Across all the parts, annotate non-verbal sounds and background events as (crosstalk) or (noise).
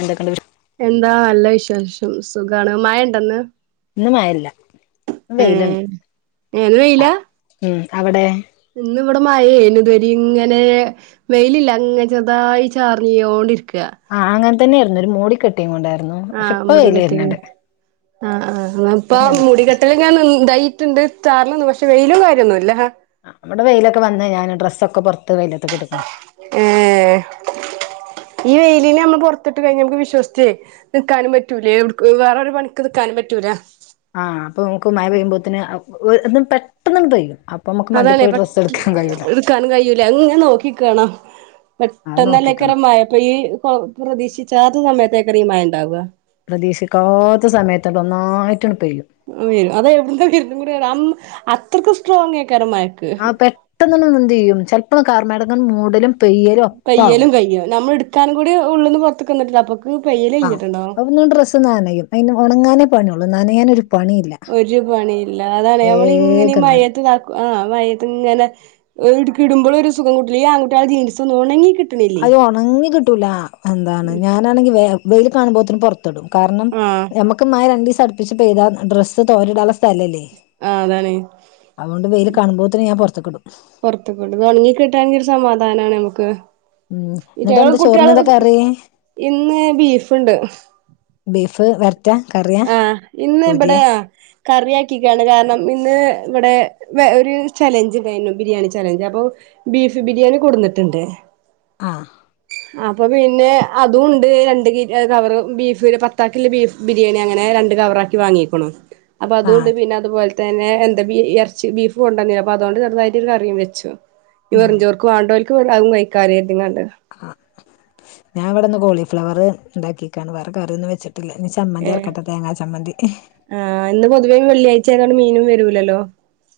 എന്തൊക്കെണ്ട് വിശേ എന്താ നല്ല വി ശേഷം സുഖമാണ് മായ ഉണ്ടോ ഇന്ന് ഒന്നും ആയില്ല ഇന്ന് വെയിലുണ്ട് ഏഹ് ഇന്ന് വെയിലാ ഉം അവിടെ ഇന്ന് ഇവിടെ മയയാനു ഇതുവരി ഇങ്ങനെ വെയിലില്ല അങ്ങ് ചെറു തായി ചാറിയൊണ്ടിരിക്കും ആഹ് അ (unintelligible) തന്നെയായിരുന്നു ഒരു മൂടി കെട്ട് ആഹ മൂടികെട്ടി ആ ഹ് ആഹ് ഇപ്പ ഇപ്പൊ നല്ല മൂടികെട്ടല് ൻ എന്തായി ണ്ട് താ (unintelligible) റന്നും പക്ഷെ വെയിലും കാര്യമൊന്നും ഇല്ല ആ നമ്മടെ വെയിലൊക്കെ വന്നേ ഞാന് ഡ്രസ്സൊക്കെ പുറത്ത- ഇത്ത് വെയിലത്ത് കെടുക്കുന്നു ഏഹ് ഈ വെയിലിനെ നമ്മൾ പൊറത്തിട്ട് കഴിഞ്ഞ നമുക്ക് വിശ്വസിച്ചേ നിക്കാനും പറ്റൂലേ വേറെരു പണിക്ക് നിക്കാനും പറ്റൂല ആഹ് അപ്പൊ നമുക്ക് മയ പെയ്യുമ്പോതന്നെ- ഒര് എന്നും പെട്ടെന്നും പെയ്യും അപ്പൊ നമുക്ക് മണ്ടി അതാണെ പോയി പെ ഡ്രസ്സ് എടുക്കാൻ കഴിയൂല എടുക്കാനും കഴൂല ഇങ്ങെനെ നോക്കിനിക്കണോ അത് പെട്ടെന്ന് ലക്കൊരു നോക്കിക്കണം മയ പെയ്യേ പിറു പിറു പ്രതീശിചാത്ത സമയത്തേ- ചെറിയ മയ ഉണ്ടാവുക പ്രതീക്ഷിക്കാത്ത സമയത് അത് ഒന്നായി (unintelligible) അതെവിട്ന്ന വരുന്നും കൂടെ ര അം അച് ത്രക്കുസ്ട്രോങ്ങെ ആഹ് പെട്ടെന്ന്ന്നമ്മെന്ത്യ്യും ചചെൽപ്പോ കാർമേഘ ദൻ മൂടലും പെയ്യലും പെയ്യലും ഒപ്പാവും കയ്യും നമ്മ എടുക്കാനും കൂടി ഉള്ള്ന്ന് പൊർത്ത്ക്കെന്ന്ട്ട്ള്ള്പ്പൊ ആഹ് അവൊന്നൂ ഡ്രസ് നാനയും അയിന് ഒണങ്ങാന് പണിഒള്ളു നനയാനൊരു പണിയില്ല ഒരു പണിയില്ലാ അതാ (unintelligible) ങ്ങനെ വേഗം നന മയത്ത് താക്കും ആഹ് മഴത്തിങ്ങനെ ഏട്ക്കിടുമ്പളു ഒരു സുഖം കുട്ട്ല്യ. ഈ ആൺകുട്ട്യേളെ ജീൻസ് ഒന്ന് ഓണങ്ങികി അഹ് ഒണങ്ങി കിട്ടൂലാ. എന്താണ് ഞാനാണെങ്കി വേ വെയില് കാണുമ്പോത്തിനും പൊർ തെടും. കാര്ണം ആ നമ്മക്ക് മഴ രണ്ടീസ് ടിപ്പിച്ച് പെയ്താ ഡ്രസ്സ് തോരടാള്ള സ്ഥലല്ലേ ആ അതാണ് അതുകൊണ്ട് വെയ്ലൊ കാണുമ്പോൾതന് ഞാൻ പുറതേക്ടും പുറത്ത് കൊണ്ടൊന്നൊണൊങ്ങി കിട്ടാങ്കി ഒരു സമാധാനാണേ അമ്ക് സമാധാനമാണ് നമുക്ക് ഉം എന്നിട്ട് ഇറ്റങ്ങള് എന്ത് കുട്ടികള് ചോറിനെന്താ കറി ഇന്ന് ബീഫ് വരട് ആ ഇന്ന് ഇവിടെ കറിയാക്കിക്കാണ് കാരണം ഇന്ന് ഇവിടെ ഒരു ചലഞ്ച് ഉണ്ടായിരുന്നു ബിരിയാണി ചലഞ്ച് അപ്പൊ ബീഫ് ബിരിയാണി കൊടുന്നിട്ടുണ്ട് ആഹ് അപ്പൊ പിന്നെ അതും ഉണ്ട് രണ്ട് ക കവറ് ബീഫ് പത്താക്കില് ബീഫ് ബിരിയാണി അങ്ങനെ രണ്ട് കവറ് ആക്കി വാങ്ങിയേക്കണു അപ്പൊ ആ അതുകൊണ്ട് പിന്നതുപോലെ തന്നെ എന്താ ബ ഇറച്ചി ബീഫ് കൊണ്ടന്നില്ല അതുകൊണ്ട് ചെറുതായിട്ടൊരു കറിയും വെച്ചു ഈ ഉം പറഞ് ചോർക്ക് വാണ്ടോ ആവും കൈ കാര്യത്ങ്ങണ്ട് ആ ഞാൻ ഇവിടുന്ന് കോളിഫ്ലവർ ഉണ്ടാക്കിക്കേണ് വേറെ കറിയന്ന് വെച്ചട്ട് നി ഏഹ് ചമ്മന്തിയരക്കാട്ട തേങ്ങാ ചമ്മന്തി ആഹ് ഇന്ന് വെള്ളിയാഴ്ച ആയതോണ്ട് മീനും വരൂല്ലല്ലോ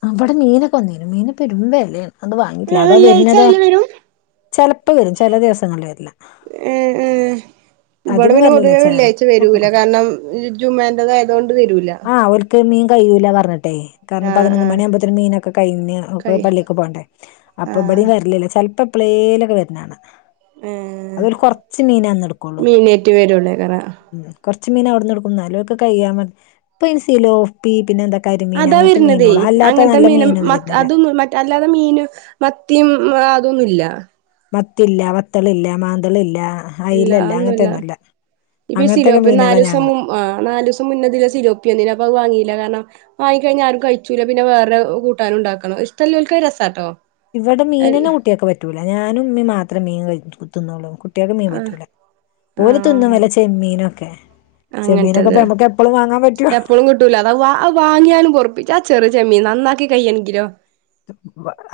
അവിടെ മീനൊക്കെ വന്നേനും മീന് പെരുമ അല്ലേ വെള്ളിയാഴ്ച വെരും ചിലപ്പോൾ വരും ചില ദിവസങ്ങളിൽ വരില്ല ഉം ഉം ഈടെ അധികം പിന്നെ വരില്ല പൊതുവേ വെള്ളിയാഴ്ച വരൂല ചിലപ്പോൾ കാരണം ഈ ജുമേൻറത് ആയതൊണ്ട് വരു ആ അവർക്ക് മീ കഴ്യൂല പറഞ്ഞട്ട് കാരണം ആഹ് പതിനൊന്ന് ആഹ് മണിയാമ്പോത്തേനും മീനൊക്കെ കഴിഞ്ഞ് കൈ പള്ളിക്ക് പോകണ്ടേ അപ്പ ഇവിട ആഹ് വരില്ലല്ലോ ചെലപ്പോ പ്ലേലൊക്കെ വരുന്നതാണ് ഏഹ് അതൊരു കൊറച്ച് മീനാന്ന് എടുക്കോള്ളൂ മീനേറ്റ് വരുള്ളേക്കാരം ഉം കുറച്ച് മീൻ അവിടുന്ന് എടുക്കും ന്നാലും ഒക്കെ കഴിയാ മതി പിൻസീൽ ഓഫ്പി പിന്നെ എന്താ അതാ അങ്ങനത്തെ വരണതേ മീനോളു അല്ലാത്ത അങ്ങനത്തെ നല്ല മീനും മീനൊന്നും മ വരുന്നില്ല അതും മറ്റ് അല്ലാതെ മീനും മത്തിയും അതൊന്നൂല്ല മത്തില്ല വത്തളില്ല മാന്ന്തളില്ല ഇല്ല ഒന്നുമല്ല ഇപ്പ അങ്ങനത്തൊക്കെ സിലോപ്പി മീനാളാ നാലീസം ഞങ്ങള് ആ നാല് ദിവസം മുന്നെ സിലോപ്പി വന്നില്ലേ അപ്പം അത് വാങ്ങി ല്ല കാരണം വാങ്ങിക്കഴിഞ്ഞാ ആരും കഴിക്കൂല്ല പിന്നെ വേറെ കൂട്ടാനും ഉണ്ടാക്കണം ഇഷ്ടമല്ലോൾക് രസാട്ടോ ഇവിടെ അൽ മീനന്നെ കുട്ടിയൊക്ക് പറ്റൂല ഞാനും ഉമ്മ മാത്രേ മീൻ കഴിക്കൂ (unintelligible) കുട്ടിയക്ക് മീൻ ആഹ് പറ്റൂല ഓരു തിന്നും ആഹ് വല്ല ചെമ്മീനൊക്കെ ചെമ്മീനൊക്കെ അങ്ങൻത്തത് നമുക്ക് എപ്പഴും വാങ്ങാൻ പറ്റുവോ ചാ ചെറിയ ചെമ്മീൻ നന്നാക്കി കയ്യണെങ്കിലോ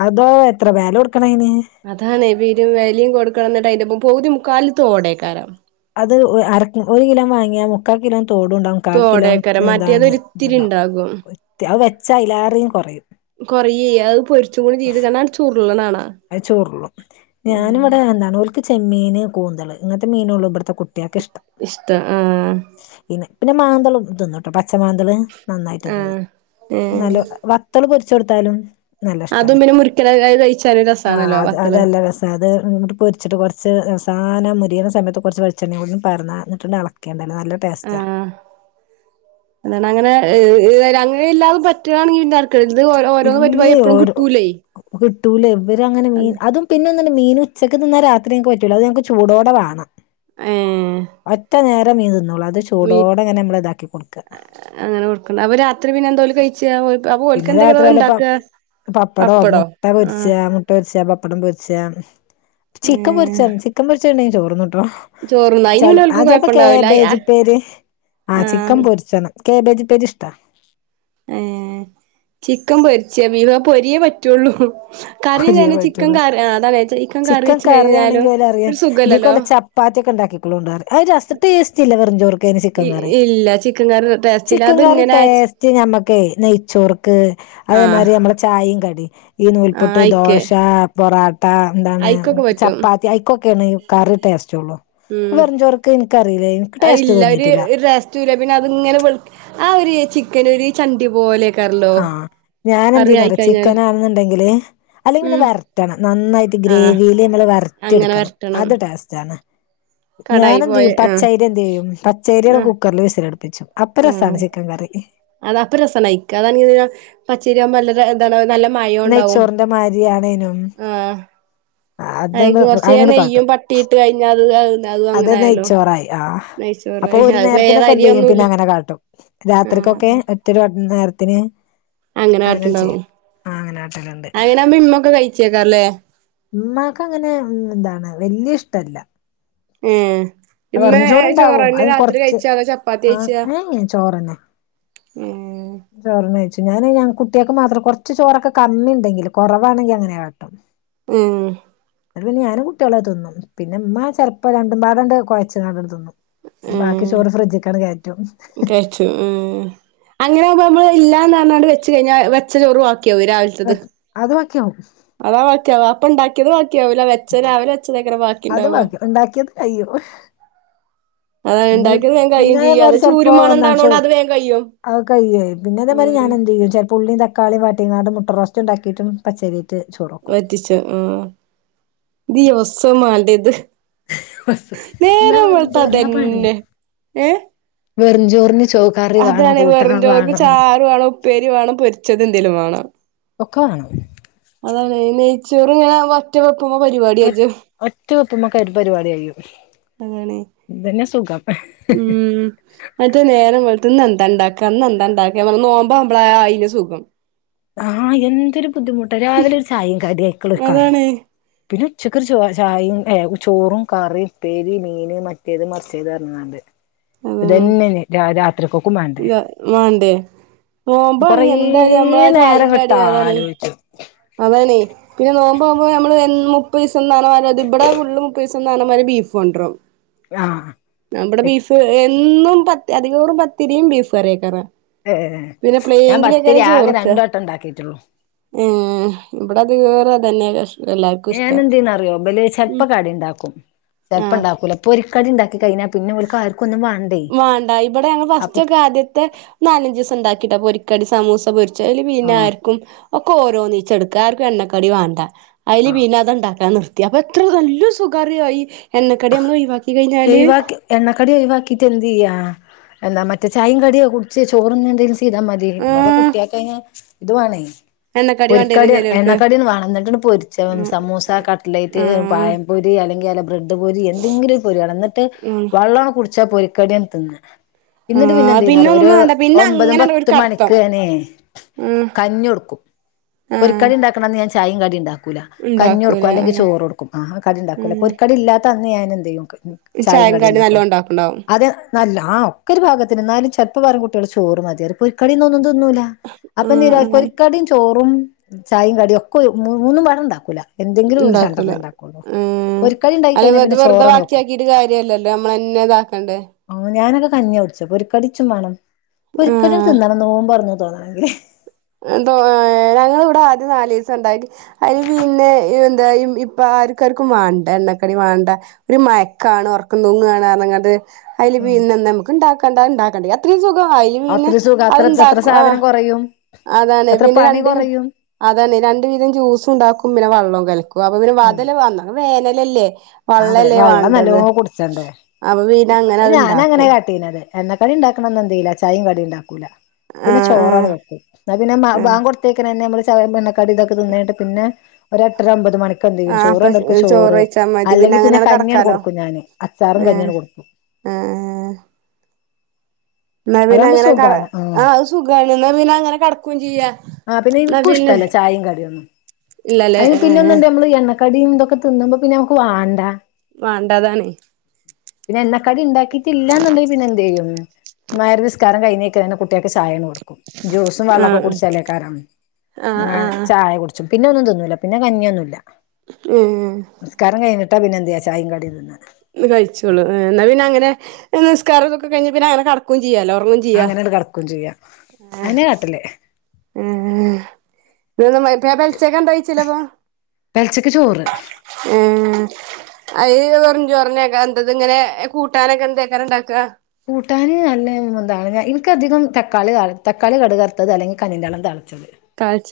അതോ എത്ര വില കൊടുക്കണം അതിന് അതാണ് ഈ വീര വെലയും കൊടുക്കണം തിന്റെപ്പ പൗതി മുക്കാലത്ത് ഓടയക്കാരാം ത് ഒരു കിലോ വാങ്ങിയ മുക്കൽ കിലോ തോടുംണ്ടാവകും കാക്കിലോ തോടേക്കാരം മറ്റേത് ഒരിത്തിരി എന്താണ്ണ്ടും ഇണ്ടാകും ച എലാരുേയും കുറയും കൊറ അത് പൊരിച്ചും കൂടി ചെയ്ത് കാരാ അ ചൂറള്ളതാണ് അത് ചോടുള്ളൂ ഞാന ഇവിടെ എന്താണ് ക്ക് ചെമ്മീൻ കൂന്തൽ ഇങ്ങത്തെ മീനുള്ള ഇവിടുത്തെ കുട്ട ഇഷ്ടം ആഹ പിന്നെ പിന്നെ മാന്തളും ഇതൊന്നും കേട്ടോ പച്ച മാന്തള് നന്നായിട്ട് തോന്നും ആഹ് ഏഹ് നല്ല വത്തൽ കു ച്ചെടുത്താലും അതും പിന്നെ മുറരിക്കല കഴിച്ചു ആഹ് അത് അതല്ല രസ അത് ഇങ്ങോട്ട് പൊരിച്ചിട്ട് കുറച്ച് അവസാന മുരിയുന്ന സമയത്ത് കുറച്ച് വെിച്ചെണളുംറന്നിട്ടണ്ട് അളക്കേണ്ടത് ആഹ എന്ത അങ്ങനെ അങ്ങനെല്ലാും പറ്റുകയാണെങ്ക പിന്നെർക്ക് ഓരോന്നന്ന് പറ്റ എപ്പഴും കിട്ടൂലേ ടൂലം ഇങ്ങനെ അതും പിന്ന മീൻ ഉച്ചക്ക് നിന്നൽ രാത്രി ങ്ങക്ക് പറ്റൂലോ അത്ഞങ്ങക്ക് ചൂടോടെ വോം ഏഹ് അത്ത ീതോ അങ്ങനെ കൊടുക്കണ്ട് അപ്പൊ രാത്രി പിന്നെ എന്തോലും കഴിച്ച അപ്പൊ ഓൽക്ക് പിന്നെ എന്തെങ്കിലും രാത്രിയല്ല പ ഇണ്ടാക്ക പപ്പടമ പപ്പടോ മുട്ട പൊരിച്ച ആഹ് മുട്ട പൊച്ച പപ്പടം പൊരിച്ച ചിക്കൻ ഏഹ് മുൊറിച്ചം ചിക്കൻറിച്ച എണ ചോന്നണ്ട് ചോറുണ്ണും അയിന് ച പിന്നെ ആ ഓൽക്ക് ചിലപ്പോ കേ കൊഴപ്പണ്ടാവൂല ബേജുപ്പേര് ആ ചിക്കൻ ആഹ് പൊരിച്ചണം കേബേജി പേജിഷ്ട ഏഹ് ചിക്കൻ പൊരിച്ച വി പൊരിയേ പറ്റുള്ളൂ കറി ഒരേ പറ്റുള്ളൂ ചിക്കൻ കറി അതാച്ച ചിക്കൻ കറി വെച്ച് കഴിഞ്ഞാലും ഒരു സുഖല്ലല്ലോ ക്കളുണ്ട ഒരു ര ടേസ്റ്റ് ഇല്ല വെറുംചോർക്ക് ചിക്കൻ കറി ഇല്ല ചിക്കൻ കറി ടേസ്റ്റ് ഇല്ല ചിക്കൻ കറി അതിങ്ങനെ ടേസ്റ്റ് ഞമ്മക്ക നെയ്ച്ചോർക്ക് ആഹ് അതേമാതിരി നമ്മളെ ചായയും കടി (unintelligible) ആഹ് പുട്ട് അയിക്ക് ദോശ പൊറാ ട്ട എന്താണ് അയിക്കൊക്കെ പറ്റും ചപ്പാത്തി ഐക്കൊക്കെയാണ് കറി ടേസ്റ്റുള്ളു വെറും ചോർക്ക് എനിക്കറിയില്ലേയിനു അതു ഇല്ല ഒരു ടേസ്റ്റുല്ല പിന്നെ അത്ങ്ങനെ ആ ഒരു ചിക്കൻ ഒരു ചണ്ടി പോലെ ആഹ് ഞാനെന്ത് ചെയ്യുന്നറിയോ ചിക്കനാണെന്നുണ്ടെങ്കില് അല്ലെങ്കിൽ ഉം വരട്ടണം നന്നായിട്ട് ആഹ് ഗ്രേവിയില് നമ്മള് അങ്ങനെ വരട്ടിയെടുക്കണം വരട്ടണം അത് ടേസ്റ്റ് ആണ് കടായി ഞാനു എന്ത് പോയ ചെയ്യും ആഹ് പച്ചരി എന്ത് ചെയ്യും പച്ചരിയാണ് ആഹ് കുക്കറിൽ വിസിലിടും ച്ച അപ്പ രസമാണ് ചിക്കൻ കറി അത അപ്പൊ രസാണ് ഇക്ക (unintelligible) അതാണ പച്ചരിയാവുമ്പോ എന്താ നല്ല മയോം ഉണ്ടാവും നെയ്ച്ചോറിന്റെ മാരിയാണേനും അയി അതണ്ട് ല്കൊറച്ചു അങ്ങനെണ്ട് നെയ്യും കാട്ടും പട്ടിംയിട്ട് കഴിഞ്ഞ അതിൽ അതും അത് അങ്ങനെ ആയല്ലോ നെയ്ച്ചോറായി ആഹ് അപ്പൊ നെയ്ച്ചോറായി ഒരു അതിപ്പോ ഏത് നേരത്തിനൊക്കെ എന്ത്‌ ചെയ്യും പിന്നെ അരിയൊന്നുല്ല അങ്ങനെ കാട്ടും ആഹ് രാത്രിക്കൊക്കെ ഒറ്റൊരു നേര ത്തിനു അങ്ങനെയ ചെയ്യആഹ് അങ്ങനെ ണ് അങ്ങനാകുമ്പം ഇമ്മക്ക കഴിചേക്കാല്ലേ (unintelligible) ഉമ്മാക്ക് അങ്ങനെ എന്താണ് വല്യ ഇഷ്ടല്ല ഏഹ് ഇന്നു വെറുംചോറുണ്ടാവും ചോറെന്ന അതിന് രാത്രി കൊറച്ച് കഴിച്ചേ അതോ ചപ്പാത്തി ആഹ് കഴിച്ചാ ഉം ചോറെന്നെ കഴിച്ചേ ഞാന് ഞ കുട്ടികൾക്ക് മാത്രം കൊറച്ച് ചോറൊക്കെ കമ്മി ഉണ്ടെങ്കിൽ കുറവാണെങ്കിൽ അങ്ങനെയാ കട്ടാ ഉം അതു ഞാനും കുട്ടിയാളും അത് തിന്നും പിന്നെമ്മ ചെലപ്പോ രണ്ടും പാടണ്ട് കുഴച് ങ്ങാണ്ട്തിന്നും ഉം കഴിച്ചു ഉം അങ്ങനൊമ്പോ നമ്മള് ഇല്ലാന്ന് പറഞ്ഞാ വെച്ച് കഴിഞ്ഞാൽ വെച്ച ചോറുവാക്കി ക്കോ രാവിലത്തത് ക്കോ അതാ വാക്ക അപ്പണ്ടാക്കിയത് വ ക്കവല വച്ചൻ രാവിലെ വെച്ച തങ്ങ നെ ബാക്കി അത് ഉണ്ടാവുക ബാക്കിയാവും ഇ പിന്നെ അതേമാതിരി ചെലപ്പോ ചൂരുമണം എന്താന്നുച്ചാ ഉണ്ടാവണോണ്ട് അത് വേഗം കഴിയും അതൊ കഴിയും പിന്നെ അതേമാതിരി അതാണ് ഞാൻ എന്ത് ചെയ്യും ച ഉള്ളിയും തക്കാളിയും വരട്ടി മുട്ട റോസ്റ്റ് ഉണ്ടാക്കിയിട്ടും പച്ചരിയും വറ്റിച്ച് ആ ദിവ സോം വേണ്ടേ ഇത് എന്നാ നേരം വെറും വെളുത്താ ചോറിനാ പണി അതന്നെ ഏ വെറുംചോറിന് ചോ കറി വേണം അതാണ് വെറും കൂട്ടണം ചോറിന് വേണം ചാർ വേണം ഉപ്പേരി വേണം പൊരിച്ചത് എന്തേലും വേണം ഒക്കെ വേണം അതാണ് നെയ്ച്ചോർ ഇങ്ങനെ വ പ്പമ പരിപാടി കഴിഞ്ഞു ഒറ്റ വെപ്പുമൊ കരും പരിപാടി കഴിയും അങ്ങണെ ഇതന്നെ സുഖം ഉം മറ്റേ നേരം വെളുത്തുന്ന എന്ത ന്ത ഇണ്ടാക്കാ ഇന്ന് എന്താ ഉണ്ടാക്കമ്മ നോമ്പോ ആകുമ്പളെ ആയിൻ്റെ സുഖം ആ എന്തൊരു ബുദ്ധിമുട്ട് രാവിലെ ഒരു ചായയും കടിയ ആക്കളുംഒരുക്കാർ അതാണ് പിന്നെ ഉച്ചക്ക് ചോ ചായയും ഏ ചോറും കറിയും ഉ പേരി മീൻ മറ്റേത് മറിച്ചത് തരുന്നതണ്ട് അതാണ് അതുതന്നെയാണ് രാ രാത്രിക്കക്കും വേണ്ടേ ഇല്ല വേണ്ടേ നോമ്പാണ് എന്തായാ വി നേരം വിട്ട് ആലോചിച്ചു അതാണ് പിന്നെ നോമ്പ് ആകുമ്പോ നമ്മള് മുപ്പത് ദിസംന്നാണ് പറഞ്ഞത് ഇവിടെ ഫുൾ മുപ്പത് ദിസംന്നാണ് ബീഫ് കൊണ്ടവെറും ആഹ് നമ്മുടെ ബീഫ് ഇന്നും പത്തി അധികോറു പത്തിരിയും ബീഫ് കറിയൊക്കെ ആയിരുന്നു ഏ ഞാൻ പത്തിരി ആകെ ചോറ്ക്ക രണ്ടുവട്ടം ഉണ്ടാക്കിട്ടുള്ളു ഇവിടെ അത് കേറെ തന്നെണ് ഞൻ എന്തീന്ന് അറിയോ ഇബല്ല് ചെലപ്പ ഉം കറി ഉണ്ടാക്കും ചെലപ്പം ആഹ് ഉണ്ടാക്കൂല അപ്പൊ കടി കഴിഞ്ഞൽ പിന്നെ ഓൾക്ക് ആർക്കും ഒന്നും വേ വേണ്ടാ ഇവിടെ ഞങ്ങൾ ഫസ്റ്റ് ഒക്കെ ആദ്യത്തെ നാലഞ്ച് ദിവസം ഉണ്ടാക്കിട്ടാ പോരിക്ക കടി സമൂസ പ ച്ചല് പിന്നെ ആഹ് ആർക്കും ഒക്കെ ഓരോ നീച്ച എടുക്കാ ആർക്കും എണ്ണക്കടി വേണ്ട അതില് ആഹ് പിന്നത് ഉണ്ടാക്കാന് നിർത്തി അപ്പ എത്ര നല്ല സുഖാര്യയി എന്നക്കടി നമ്മ ഒഴിവാക്കി കഴിഞ്ഞല് ഇതെന്ത് ചെയ്യാ എന്ന മറ്റേ ചായയും കടിയോ കുടിച്ച് ചോറ് (unintelligible) ചെയ്താ മതി ഇടെ ആഹ് കുട്ടിയൊക്കെ ഞാൻ ഇതുവാണേ എണ്ണക്കടി വാണ്ടിയരും പൊരിക്കടിയാണ് ചെലോർക്ക് എണ്ണക്കാടാണ് വേണം എന്നിട്ട പൊരിച്ച ഉം സമൂസ കട്ടലൈറ്റ് ആഹ് പായംപൊരി അല്ലെങ്കിൽ (unintelligible) പോരി എന്തെങ്കിലും പോരി വേണം എന്നട്ട് ഉം (unintelligible) ച്ചാ പൊരിക്കട തിന്ന ഇന്നിട്ട് പിന്നെ ആഹ് എന്ത് ചെയ്യുന്നറിയോ ഒരു ഒന്നും വേണ്ട പിന്നെ ഒമ്പതും അങ്ങനെ ഒരു പത്തും കടത്തം മണിക്ക് തനെ ആഹ് കഞ്ഞൊടുക്കും ആഹ് പൊരിക്കടി ഉണ്ടാക്കണംന്ന് ഞാൻ ചായും കടി ഇണ്ടാക്കും കഞ്ഞി ഉണ്ടാക്കൂല കൊടുക്കും അല്ലെങ്കിൽ ആഹ് ചോറ് കൊടുക്കും ആ കടി ഇണ്ടാക്കൂല പൊരിക്കടി ഉം ഇല്ലാ (unintelligible) ഞാൻ എന്ത്‌ (unintelligible) ചായയും ചായേം കടിം കടിയുംണ്ടാക്കോളും നല്ലോം ഉണ്ടാക്ക്ണ്ടാവും അത് നല്ല ആ ഒക്കെ ഒരു പാകത്തിന് എന്നാലും ചെപ്പ വാരം കുട്ടികള് ചോറ് മതിയറി പൊരികടി (unintelligible) തിന്നുല്ല അപ്പൊ ആഹ് (unintelligible) ആഹ് പൊരിക്കടിയും ചോറും ചായയും കടിയും ഒക്കെ മൂന്നുപാടെ ഉണ്ടാക്കൂല എന്തെങ്കിലും ഒരു ഇണ്ടാക്കൂല രണ്ടെണ്ണം ഉണ്ടാക്കുള്ളോ ഏഹ് പൊരിക്കടി ഉണ്ടായി (unintelligible) വെറുതെ വാക്കിയാക്കിയിട്ട് കാര്യല്ലല്ലോ നമ്മളന്നെ ഇതാക്കണ്ടേ കഞ്ഞോടിച്ച പൊരികടിച്ചും വേണം പൊരികടി ആഹ് തിന്നണം നോമ്പ് തോറന്ന് (unintelligible) എന്തോ ഞങ്ങ ഇവിടെ ആദ്യം നാല് ദിവസം ഉണ്ടായി അതിന് പിന്നെ എന്താ ഇപ്പൊ ആർക്ക ആർക്കും വേണ്ട എണ്ണക്കടി വേണ്ട ഒരു മയക്കാണ് ഉറക്കം തൂങ്ങുകണങ്ങട്ട് പറഞ്ഞാട് അതില് പിന്നെ നമുക്ക് ഇണ്ടാക്കണ്ട ഉണ്ടാക്കണ്ട അത്രയും സുഖം അല് പിന്നെ അത്ര സുഖം അത്ര അത്ര അത്ണ്ടാക്കും ആ സാധനം കുറയും അതാണ് എത്ര പിന്നെ പണി രണ്ട് കുറയും അതാണ് രണ്ട് വീതം ജ്യൂസ് ഉണ്ടാക്കും വള്ളോമ് കലക്കും അപ്പൊ പിന്നെ ഉം (unintelligible) വന്ന (unintelligible) (unintelligible) അതെ വള്ളല്ലേ വെള്ളം നല്ലോ വേണ്ടത് കുടിച്ചണ്ടെ അപ്പൊ പിന്നെ അങ്ങനെ അത് ഞാനങ്ങനെ ഇണ്ടാക്കും കാട്ടീനത് എണ്ണ കടി ഉണ്ടാക്കണംന്ന എന്ത് ചെയയില്ല ചായയും കടി ഉണ്ടാക്കൂല പിന്നെ ആഹ് ചോറാണ് ആഹ് വെക്കും ന്നാ പിന്നെ ആഹ് ബാങ്ക് കൊടുത്തേക്കന്നെ നമ്മള് എണ്ണക്കടി ഇതൊക്കെ തിന്നിട്ട് പിന്നെ ഒരു എട്ടര ഒമ്പത് മണിക്ക് ആഹ അപ്പൊ ചോറ് കഴിച്ചാ മതി അല്ലെങ്കി പിന്നെ അങ്ങനെയാണ് കഞ്ഞി കടക്കാലോ കൊടുക്കും ഞാന് അച്ചാറും ആഹ് കഞ്ഞിയാണ് കൊടുക്കും ആഹ് എന്നാ പിന്ന അതാവുമ്പോ അങ്ങനെ ക സുഖാണ് ആഹ് ആത് സുഖ പിന്നെ അങ്ങനെ കിടക്കയും ചെയ്യാ ആഹ് എന്ന എനിക്കും പിന്നെ ഇഷ്ടല്ല ചായയും കടിയൊന്നും ഇല്ലല്ലേ അതിന് പിന്നെ ഏ ഒന്നുണ്ട് നമ്മള് എണ്ണക്കടിയും തിന്നുമ്പോ നമക്ക് വാണ്ടാ വേണ്ട അതാണേ പിന്നെ എണ്ണക്കടി ഉണ്ടാക്കിട്ടില്ല എന്നുണ്ടെങ്കിൽ പിന്നെ എന്ത് ചെയ്യും.... (inaudible) മഗ്‌രിബ് നിസ്കാരം കഴഞ്ഞീക്കേ തന്നെ കുട്ടിയാൾക്ക്ചായ കൊടും.... ജ്യൂസും വള്ളക്കെ ആഹ് കുടിച്ചാലേക്കാരും ആഹ് ആഹ് ആഹ് ചായ കുടിച്ചും..... പിന്നെന്നും തിന്നൂലാപിന്നെ കഞ്ഞിയൊന്നുല്ല.... ഉം.... (unintelligible) വന്ന ചായി കടിതിന്ന... കഴിച്ചോളു ഇന്നാ പിന്നെ അങ്ങനെ.. നിസ്... നിക്കാരംകഴിഞ്ഞ പിന്നെങ്ങനെ കടക്കും... ചെയ്യാലോ ഉറങ്ങും ചെയ്യാ അങ്ങനെ കടക്കും ചെയ്യാം അതന്നെ കാട്ടല്..... (unintelligible) വെറു പെലച്ചക്ക് ചോറ് ചോറന്നെ എന്ത ഇത് ഇങ്ങനെ കൂട്ടാനൊക്കെ എന്തൊക്കാരു ണ്ടാക്കാ.......... കുട്ടാൻ നല്ല എന്താണ് എനിക്കധികം തക്കാളി തക്കാളി കടുകറുത്തത് അല്ലങ്കിൽ കഞ്ഞിൻ്റെ ള്ളം താളിച്ചത്.......... താഴ്.......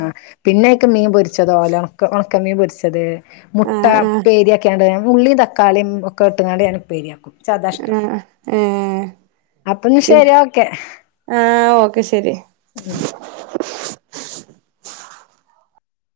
ആഹ പിന്നെ............. ക്ക്മീൻ പൊരു...... ച്ചതോ ഓലക്....... ഒണക്കമ്മി പൊരിച്ചത്.......... മുട്ട ആഹ് ആഹ് ഇപേരിക്കെയണ്............. ഉള്ളിയും തക്കാളിയും ഒക്കെ ഇട്ട് ക്ക ണ്ട് ഞാൻ പേരിയാക്കും....... ആഹ് ഏ അപ്പം ശരി ഓക്കെ ആഹ് ഓക്കെ ശരി........... ഉം (inaudible)